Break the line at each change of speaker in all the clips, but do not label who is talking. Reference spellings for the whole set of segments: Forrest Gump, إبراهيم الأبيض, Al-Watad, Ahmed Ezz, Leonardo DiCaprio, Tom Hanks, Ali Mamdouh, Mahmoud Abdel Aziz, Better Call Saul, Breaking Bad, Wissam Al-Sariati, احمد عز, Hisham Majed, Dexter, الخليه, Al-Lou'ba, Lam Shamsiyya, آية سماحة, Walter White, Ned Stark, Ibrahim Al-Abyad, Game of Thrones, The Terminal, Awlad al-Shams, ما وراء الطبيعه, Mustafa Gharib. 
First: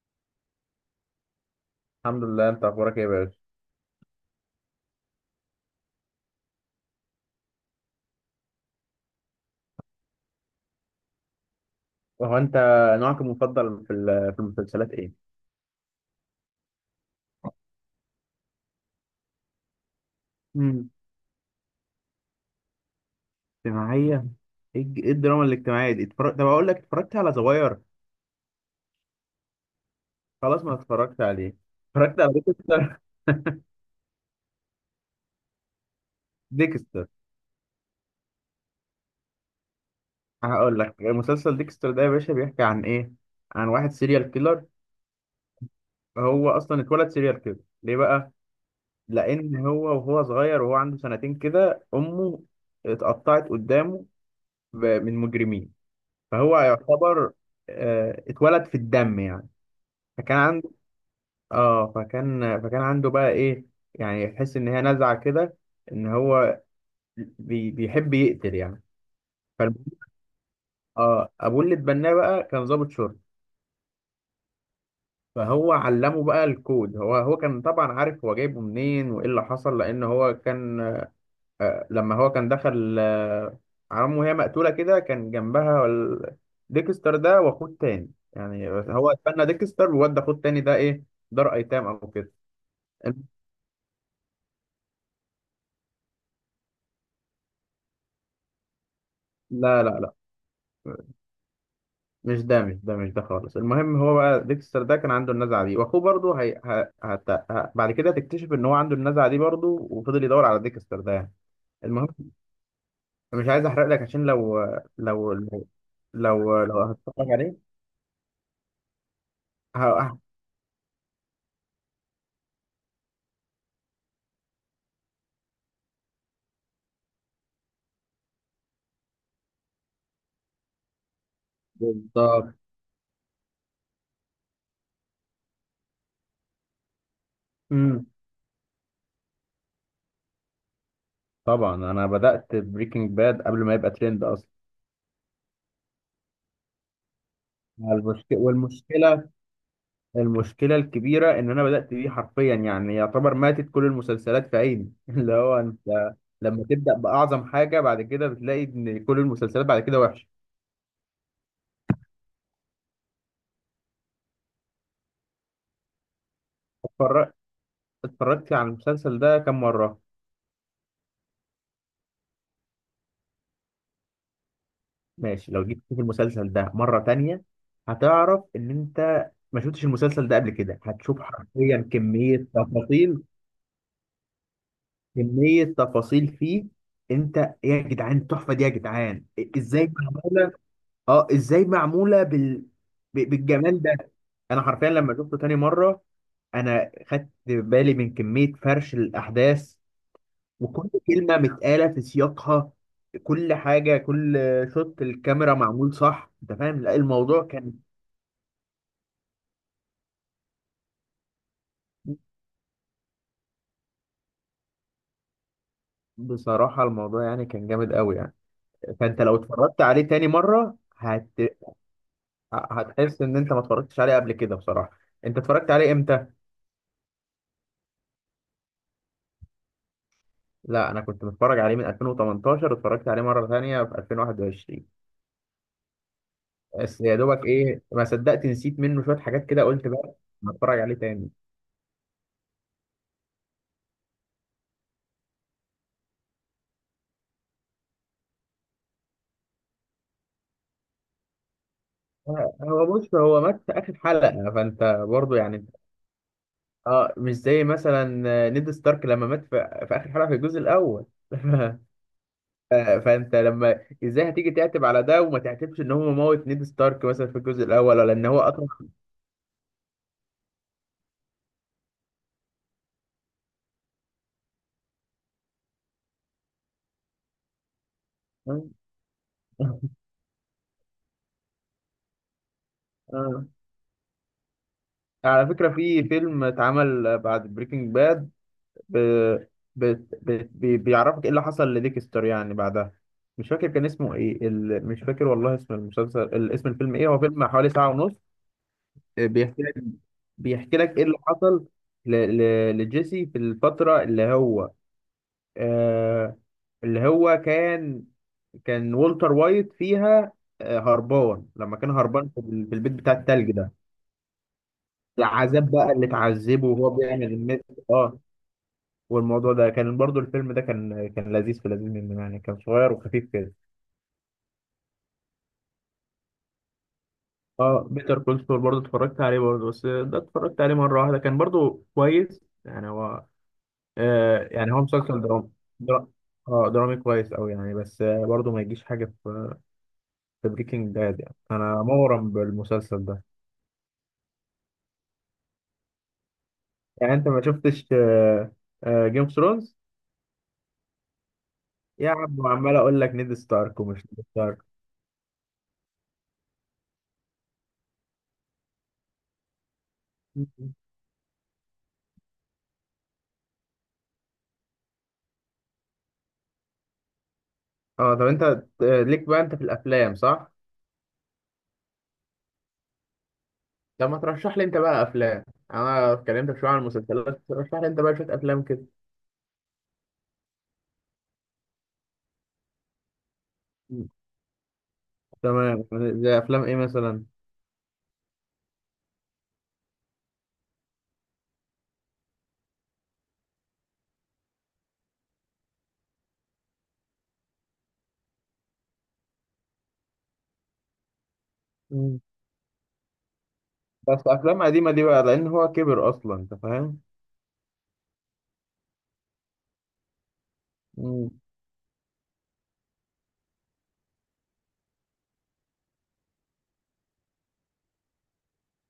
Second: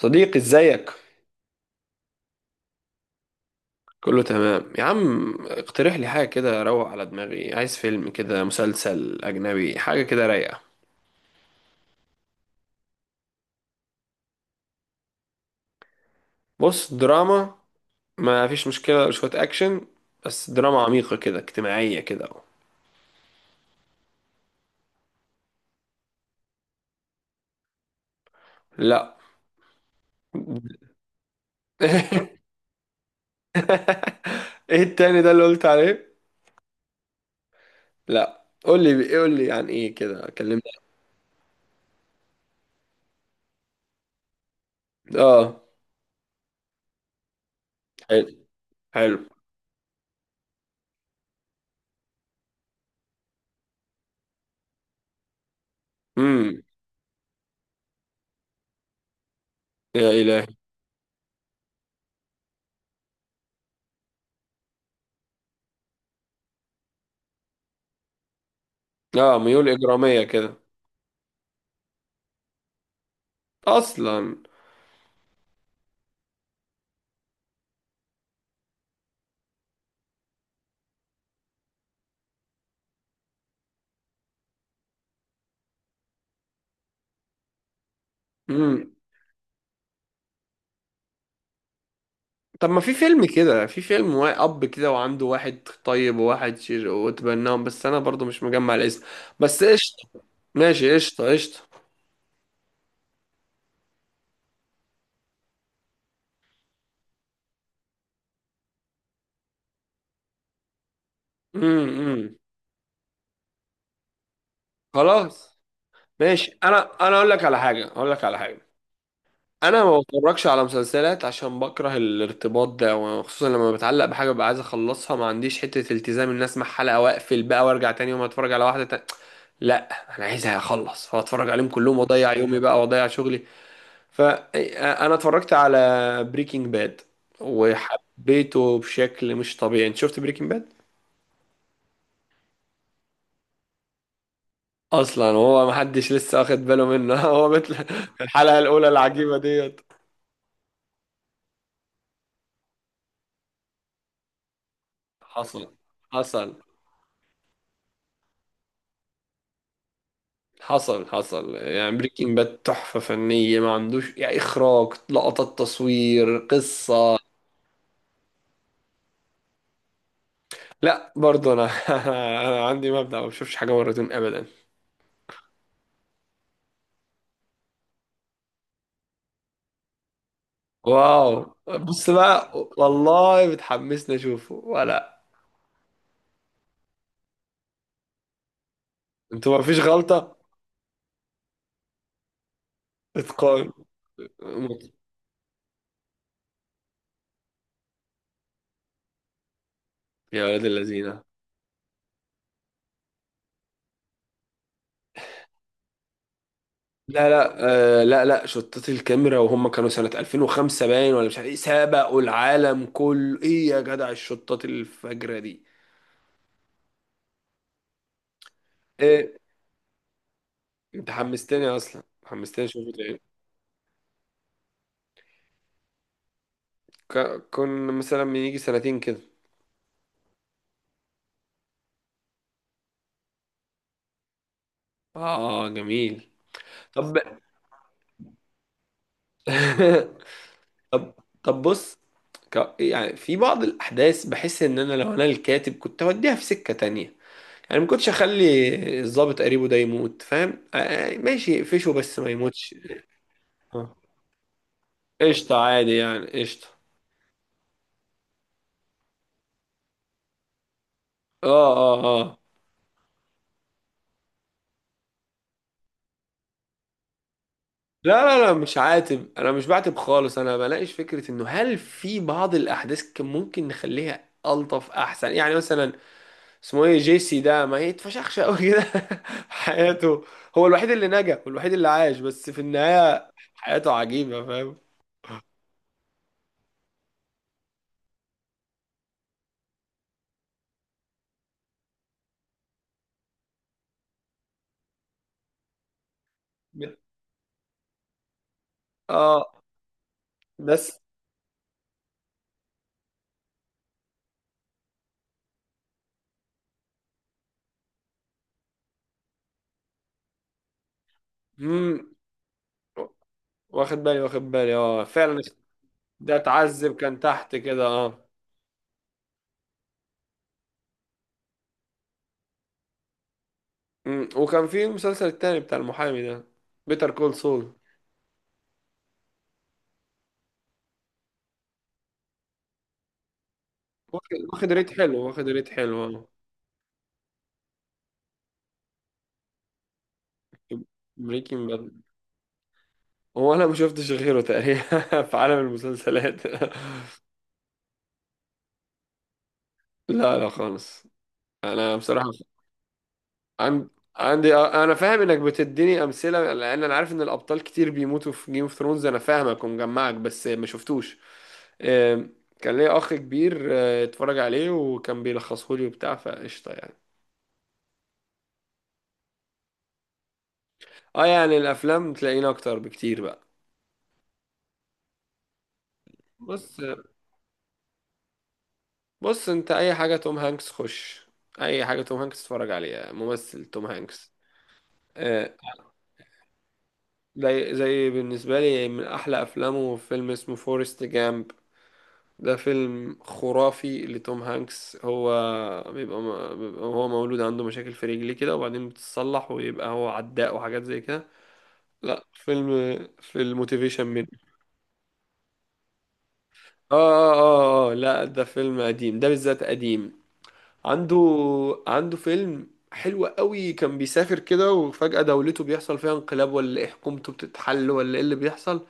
صديقي، ازيك؟
الحمد لله، انت اخبارك ايه يا باشا؟
كله تمام يا عم. اقترح لي حاجة كده اروق على دماغي، عايز فيلم كده، مسلسل اجنبي، حاجة كده رايقة.
وهو انت نوعك المفضل في في المسلسلات ايه؟
بص، دراما، ما فيش مشكلة شوية اكشن، بس دراما
امم
عميقة كده، اجتماعية كده.
اجتماعية. ايه ايه الدراما الاجتماعيه دي طب اقول لك، اتفرجت على زواير؟
لا.
خلاص، ما اتفرجت عليه. اتفرجت على ديكستر.
ايه التاني ده اللي قلت عليه؟
ديكستر.
لا، قول لي، قول لي عن ايه كده، كلمني.
هقول لك مسلسل ديكستر ده يا باشا بيحكي عن ايه. عن واحد سيريال كيلر.
اه،
هو اصلا اتولد سيريال كيلر. ليه بقى؟
حلو، حلو.
لان هو وهو صغير وهو عنده سنتين كده، امه اتقطعت قدامه من مجرمين. فهو
امم
يعتبر، اتولد في الدم يعني.
يا الهي!
فكان، فكان عنده بقى ايه، يعني يحس ان هي نزعه كده، ان هو بيحب يقتل يعني.
اه، ميول
فالمهم،
اجرامية كده.
اه ابوه اللي اتبناه بقى كان ضابط شرطه.
اصلا.
فهو علمه بقى الكود. هو كان طبعا عارف هو جايبه منين وايه اللي حصل، لان هو كان، آه لما هو كان دخل على امه وهي مقتوله كده، كان جنبها ديكستر ده واخوه التاني. يعني
مم.
هو اتبنى ديكستر، وودى اخوه التاني ده ايه، دار ايتام او كده.
طب، ما في فيلم كده، في فيلم اب كده وعنده واحد طيب وواحد شر وتبناهم، بس انا برضو مش مجمع الاسم. بس
لا لا
قشطه.
لا،
ماشي، قشطه، قشطه.
مش ده خالص. المهم هو بقى ديكستر ده كان عنده النزعه دي، واخوه برضه هي... ه... هت... ه... بعد كده تكتشف ان هو عنده النزعه دي برضه، وفضل يدور على ديكستر ده يعني.
امم،
المهم، مش عايز احرق لك، عشان
خلاص.
لو،
ماشي. انا
لو
انا اقول
هتتفرج
لك على
عليه.
حاجه، اقول لك على حاجه.
ه...
انا ما
ه-
بتفرجش على مسلسلات عشان بكره الارتباط ده، وخصوصا لما بتعلق بحاجه ببقى عايز اخلصها. ما عنديش حته التزام ان اسمع حلقه واقفل بقى وارجع تاني يوم اتفرج على واحده تاني. لا، انا عايزها اخلص فاتفرج عليهم كلهم واضيع
بالظبط.
يومي بقى واضيع شغلي. فانا اتفرجت على بريكنج باد
امم
وحبيته بشكل مش طبيعي. انت شفت بريكنج باد؟
طبعا انا بدات بريكنج باد قبل ما يبقى ترند اصلا.
اصلا هو محدش لسه واخد باله منه. هو مثل الحلقة الاولى
والمشكله،
العجيبة ديت.
المشكلة الكبيرة إن أنا بدأت بيه حرفيا، يعني يعتبر ماتت كل المسلسلات في عيني. اللي هو
حصل،
أنت
حصل،
لما تبدأ بأعظم حاجة، بعد كده بتلاقي إن كل المسلسلات بعد كده وحشة.
حصل، حصل. يعني بريكنج باد تحفة فنية، ما عندوش يعني، إخراج، لقطات، تصوير، قصة.
اتفرج- اتفرجت على المسلسل ده كم مرة؟
لا برضه أنا. أنا عندي مبدأ ما بشوفش حاجة مرتين أبدا.
ماشي، لو جيت تشوف المسلسل ده مرة تانية، هتعرف إن أنت ما شفتش المسلسل ده قبل كده. هتشوف
واو،
حرفيا
بص
كمية
بقى،
تفاصيل،
والله بتحمسني أشوفه ولا؟
كمية تفاصيل فيه. أنت، يا جدعان التحفة دي يا جدعان.
أنتوا ما فيش
إزاي
غلطة،
معمولة؟ اه ازاي معموله
اتقان.
بالجمال ده. انا حرفيا لما شفته تاني مره، انا خدت بالي من كميه فرش الاحداث،
يا ولاد
وكل
اللذينه.
كلمه متقاله في سياقها، كل حاجه كل شوت الكاميرا معمول صح. انت فاهم؟ لا
لا،
الموضوع
لا،
كان،
آه، لا، لا، شطات الكاميرا وهم كانوا سنة 2005 باين، ولا مش عارف ايه. سبقوا العالم كله، ايه يا جدع الشطات الفجرة دي.
بصراحه الموضوع يعني كان جامد قوي يعني. فانت لو
ايه،
اتفرجت عليه تاني مره
انت حمستني اصلا، حمستني اشوف تاني.
هتحس ان انت ما اتفرجتش عليه قبل كده بصراحه. انت اتفرجت عليه امتى؟
كنا مثلا من يجي سنتين كده.
لا انا كنت متفرج عليه من 2018، اتفرجت عليه مره ثانيه في 2021.
اه، جميل.
بس يا
طب.
دوبك ايه، ما صدقت نسيت منه شويه حاجات كده، قلت بقى هتفرج عليه
طب،
تاني.
طب، بص. يعني في بعض الاحداث بحس ان انا لو انا الكاتب كنت اوديها في سكة تانية. يعني ما كنتش اخلي الضابط قريبه ده يموت، فاهم؟ آه، آه، ماشي، فشه بس ما
آه،
يموتش.
هو بص هو مات في
آه.
اخر حلقه، فانت برضو
قشطة
يعني.
عادي يعني، قشطة.
اه مش زي مثلا، نيد ستارك لما مات في اخر حلقه في الجزء الاول.
اه، اه، اه.
آه، فانت لما ازاي هتيجي تعتب على ده، وما تعتبش ان هو موت نيد ستارك مثلا في الجزء الاول، ولا
لا،
ان هو
لا، لا،
اطرح.
مش عاتب، انا مش بعاتب خالص. انا بلاقيش فكرة انه هل في بعض الاحداث كان ممكن نخليها الطف احسن، يعني مثلا اسمه ايه، جيسي ده ما يتفشخش قوي كده في حياته. هو الوحيد اللي نجا والوحيد اللي عاش، بس في النهاية
آه.
حياته عجيبة، فاهم؟
على فكره في فيلم اتعمل بعد بريكنج باد، ب... ب... ب... بيعرفك ايه اللي حصل لديكستر يعني بعدها. مش فاكر كان اسمه ايه مش فاكر والله اسم المسلسل، اسم الفيلم ايه. هو فيلم حوالي ساعة ونص. آه،
اه،
بيحكي لك
بس.
ايه اللي حصل ل... لجيسي في الفترة اللي هو، آه... اللي هو كان والتر وايت فيها، آه، هربان، لما كان
مم.
هربان في في البيت بتاع التلج ده.
واخد بالي، واخد بالي، اه فعلا.
العذاب بقى اللي
ده
اتعذبه وهو
اتعذب كان
بيعمل
تحت
النت،
كده،
اه.
اه.
والموضوع ده كان برضو، الفيلم ده كان لذيذ، في لذيذ منه يعني، كان صغير وخفيف كده.
وكان في مسلسل التاني بتاع المحامي ده، بيتر كول سول.
اه بيتر كول سول برضو اتفرجت عليه، برضو بس ده اتفرجت عليه مرة واحدة. كان برضو كويس يعني، هو
واخد
آه
واخد
يعني هو
ريت حلو،
مسلسل
واخد
درامي.
ريت حلو،
درا...
اه.
اه درامي كويس أوي يعني، بس آه برضو ما يجيش حاجة في، في بريكنج باد يعني.
بريكنج
أنا
باد.
مغرم بالمسلسل ده.
هو انا ما شفتش غيره تقريبا في عالم المسلسلات.
يعني أنت ما شفتش آه، آه جيم اوف ثرونز؟
لا، لا خالص. انا
يا
بصراحة،
عم عمال أقول لك نيد ستارك
عن-
ومش نيد
عندي،
ستارك.
آه، انا فاهم انك بتديني امثله لان انا عارف ان الابطال كتير بيموتوا في جيم اوف ثرونز. انا فاهمك ومجمعك بس ما شفتوش. آم، كان ليا اخ كبير، آه، اتفرج عليه وكان بيلخصه لي وبتاع، فقشطه يعني.
اه طب أنت آه، ليك بقى أنت في الأفلام صح؟
اه يعني الافلام تلاقينا اكتر بكتير بقى.
طب ما ترشح لي انت بقى افلام. انا اتكلمت شويه
بص،
عن المسلسلات، ترشح لي انت بقى شويه افلام كده.
بص، انت اي حاجه توم هانكس خش. اي حاجه توم هانكس اتفرج عليها، ممثل توم
مم.
هانكس. آه،
تمام. زي افلام ايه مثلا؟
زي بالنسبه لي من احلى افلامه فيلم اسمه فورست جامب. ده فيلم خرافي لتوم هانكس. هو بيبقى هو مولود عنده مشاكل في رجليه كده، وبعدين بتتصلح ويبقى هو عداء وحاجات زي كده.
مم.
لا، فيلم، في الموتيفيشن
بس
من،
افلام قديمه دي بقى، لان هو كبر اصلا، انت
آه،
فاهم.
آه، اه، اه، لا ده فيلم قديم، ده بالذات قديم. عنده،
مم.
فيلم حلو قوي، كان بيسافر كده وفجأة دولته بيحصل فيها انقلاب ولا ايه، حكومته بتتحل ولا ايه اللي بيحصل.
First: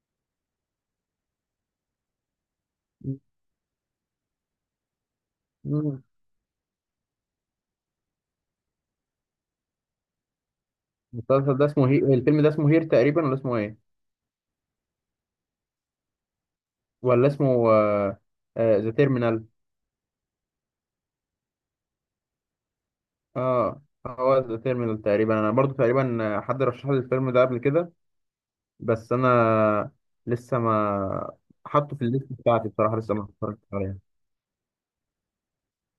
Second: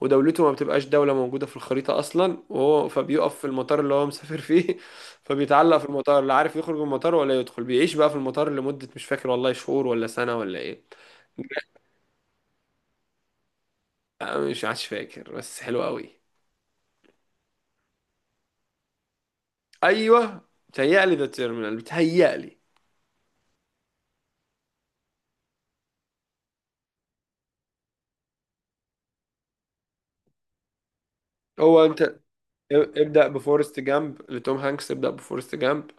ودولته ما بتبقاش دولة موجودة في الخريطة أصلا، وهو فبيقف في المطار اللي هو مسافر فيه فبيتعلق في
مم.
المطار، لا عارف يخرج من المطار ولا يدخل، بيعيش بقى في المطار لمدة مش فاكر والله، شهور ولا سنة ولا إيه.
المسلسل ده اسمه الفيلم ده اسمه هير تقريبا، ولا اسمه ايه؟
أنا مش عادش فاكر بس حلو قوي.
ولا اسمه ذا تيرمينال؟
أيوه، بتهيألي ذا تيرمينال، بتهيألي.
اه The Terminal. آه، هو ذا تيرمينال تقريبا. انا برضو تقريبا حد رشح لي الفيلم ده قبل كده، بس انا لسه ما
هو
حاطه في
أنت،
الليست بتاعتي بصراحه، لسه ما
ابدأ
اتفرجتش
بفورست
عليها.
جامب لتوم هانكس، ابدأ بفورست جامب.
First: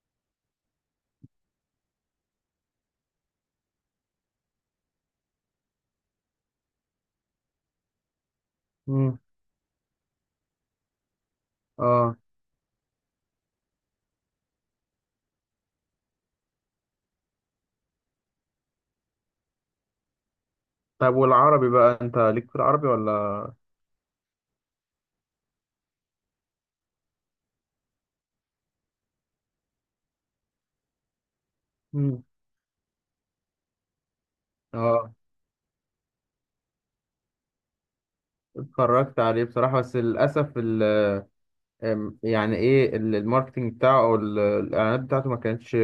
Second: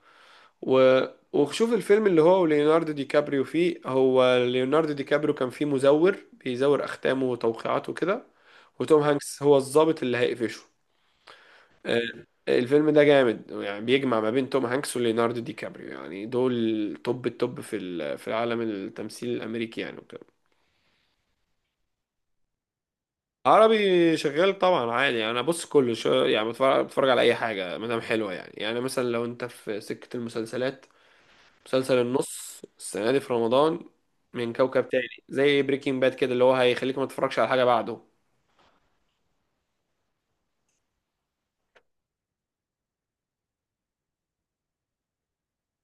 و... وشوف الفيلم اللي هو وليوناردو دي كابريو فيه. هو ليوناردو دي كابريو كان فيه مزور بيزور أختامه وتوقيعاته كده، وتوم
مم.
هانكس هو الضابط اللي هيقفشه. آه،
اه
الفيلم ده جامد، يعني بيجمع ما بين توم هانكس وليوناردو دي كابريو، يعني دول توب التوب في في العالم، التمثيل الأمريكي يعني وكده.
طيب، والعربي بقى انت ليك في العربي ولا؟
عربي شغال طبعا عادي يعني، انا بص كله شو يعني، بتفرج على اي حاجه ما دام حلوه يعني. مثلا لو انت في سكه المسلسلات، مسلسل
مم.
النص السنة دي في رمضان من كوكب تاني
اه
زي بريكنج باد كده، اللي هو هيخليك ما تتفرجش على حاجة بعده.
اتفرجت عليه بصراحة، بس للأسف يعني ايه الماركتينج بتاعه، او الاعلانات بتاعته ما كانتش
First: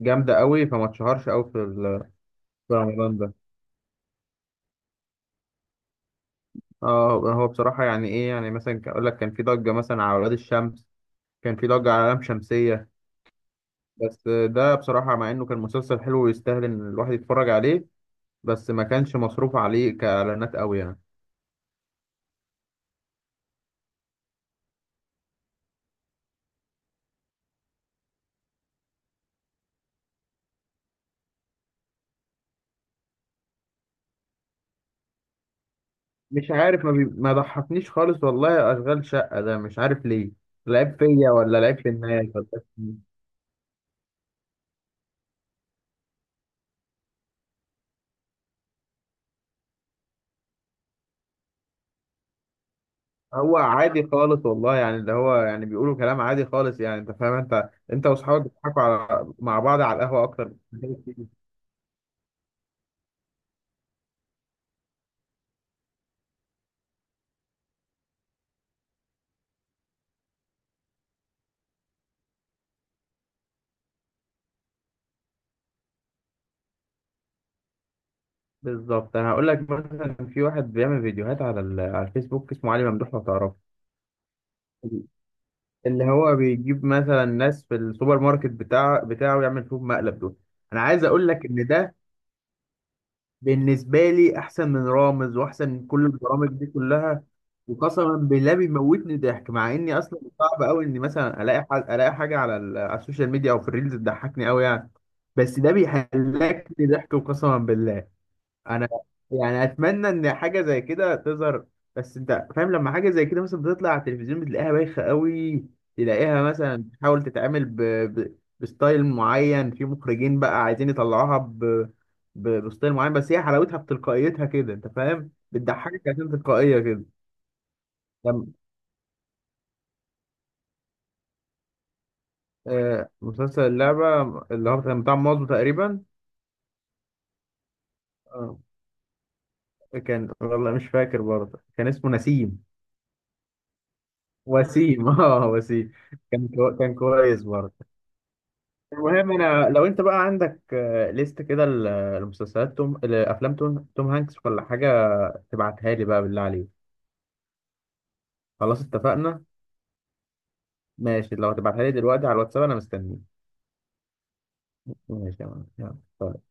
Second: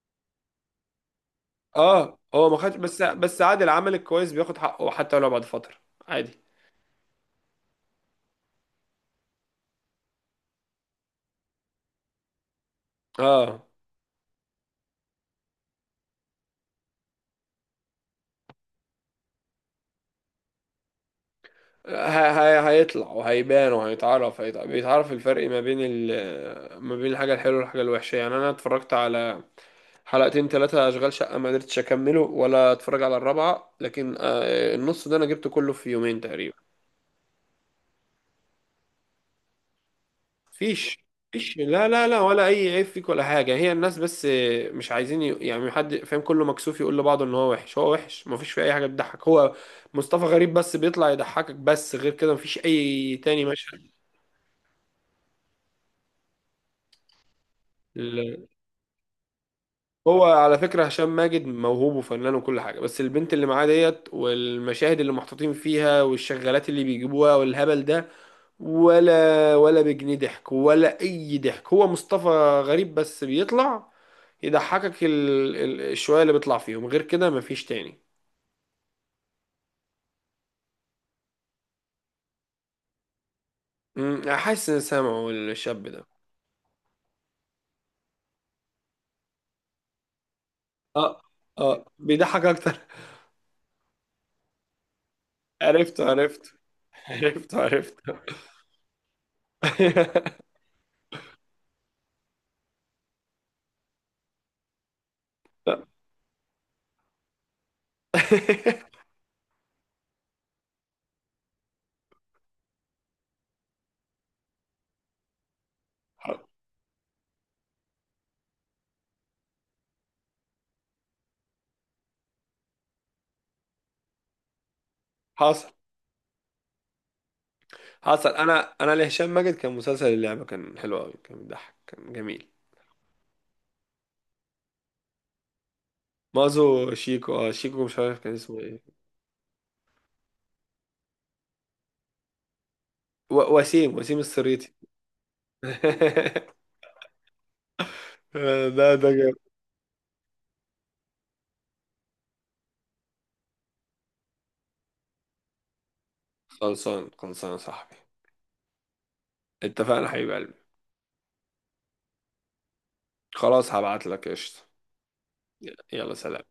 جامدة قوي، فما اتشهرش قوي في
اه هو ما
في
خدش بس
رمضان ده.
بس عادي، العمل الكويس بياخد حقه حتى لو بعد فترة. عادي.
اه هو بصراحة يعني ايه، يعني مثلا اقول لك كان في ضجة مثلا على ولاد الشمس، كان في ضجة على لام شمسية،
اه،
بس ده بصراحة مع انه كان مسلسل حلو ويستاهل ان الواحد يتفرج عليه، بس ما كانش مصروف عليه كإعلانات قوي يعني.
ه- هيطلع وهيبان وهيتعرف، بيتعرف الفرق ما بين الحاجة الحلوة والحاجة الوحشة يعني. أنا اتفرجت على حلقتين، ثلاثة، أشغال شقة، ما قدرتش أكمله ولا أتفرج على الرابعة، لكن آه، النص ده أنا جبته كله في يومين
مش
تقريبا.
عارف ما ضحكنيش خالص والله اشغال شقه ده، مش عارف ليه. لعيب
فيش.
فيا، ولا لعيب
لا،
في
لا، لا،
الناس، ولا
ولا
لعيب
اي
في
عيب
مين؟
فيك ولا حاجه، هي الناس بس. مش عايزين يعني حد فاهم، كله مكسوف يقول لبعضه ان هو وحش، هو وحش، مفيش فيه اي حاجه بتضحك. هو مصطفى غريب بس بيطلع يضحكك، بس غير كده مفيش اي تاني
هو
مشهد.
عادي خالص والله، يعني اللي هو يعني بيقولوا كلام عادي خالص يعني، انت فاهم انت واصحابك
ال-
بتضحكوا على مع بعض على
هو
القهوه اكتر.
على فكره هشام ماجد موهوب وفنان وكل حاجه، بس البنت اللي معاه ديت، والمشاهد اللي محطوطين فيها، والشغالات اللي بيجيبوها والهبل ده، ولا بجنيه ضحك ولا اي ضحك. هو مصطفى غريب بس بيطلع يضحكك الشوية اللي بيطلع فيهم، غير كده مفيش تاني.
بالظبط. انا هقول لك، مثلا في واحد بيعمل فيديوهات على على الفيسبوك، اسمه علي ممدوح، لو تعرفه،
حاسس ان سامعه الشاب ده.
اللي هو بيجيب مثلا ناس في السوبر ماركت بتاعه، يعمل فيهم مقلب. دول انا عايز
اه،
اقول لك ان
اه،
ده
بيضحك اكتر.
بالنسبة لي أحسن من رامز وأحسن من
عرفته،
كل البرامج
عرفته،
دي كلها.
عرفته، عرفته.
وقسما بالله بيموتني ضحك، مع إني أصلا صعب أوي إني مثلا ألاقي حاجة على السوشيال ميديا أو في الريلز تضحكني أوي يعني. بس ده بيهلكني ضحك وقسما بالله. انا يعني اتمنى ان حاجه زي كده تظهر، بس انت فاهم لما حاجه زي كده مثلا بتطلع على التلفزيون بتلاقيها بايخه قوي. تلاقيها مثلا تحاول تتعامل بستايل معين، في مخرجين بقى عايزين يطلعوها بستايل معين، بس هي حلاوتها بتلقائيتها كده، انت فاهم،
حصل،
بتضحكك عشان تلقائيه كده.
حصل.
لم...
انا لهشام ماجد كان مسلسل اللعبة، كان حلو قوي، كان بيضحك، كان جميل.
آه مسلسل اللعبه، اللي هو كان بتاع مازو تقريبا.
مازو شيكو، اه شيكو، مش عارف كان
آه
اسمه ايه.
كان، والله مش فاكر، برضه كان اسمه نسيم،
و... وسيم وسيم السريتي.
وسيم. اه وسيم. كان كويس برضه.
ده
المهم،
جامد.
انا لو انت بقى عندك آه، ليست كده لمسلسلات لافلام توم هانكس ولا حاجه، تبعتها لي بقى بالله عليك.
خلصان، خلصان يا صاحبي.
خلاص اتفقنا.
اتفقنا حبيب قلبي.
ماشي، لو هتبعتها لي دلوقتي على الواتساب انا مستنيك.
خلاص، هبعت لك قشطة.
ماشي يا معلم.
يلا،
يلا.
سلام.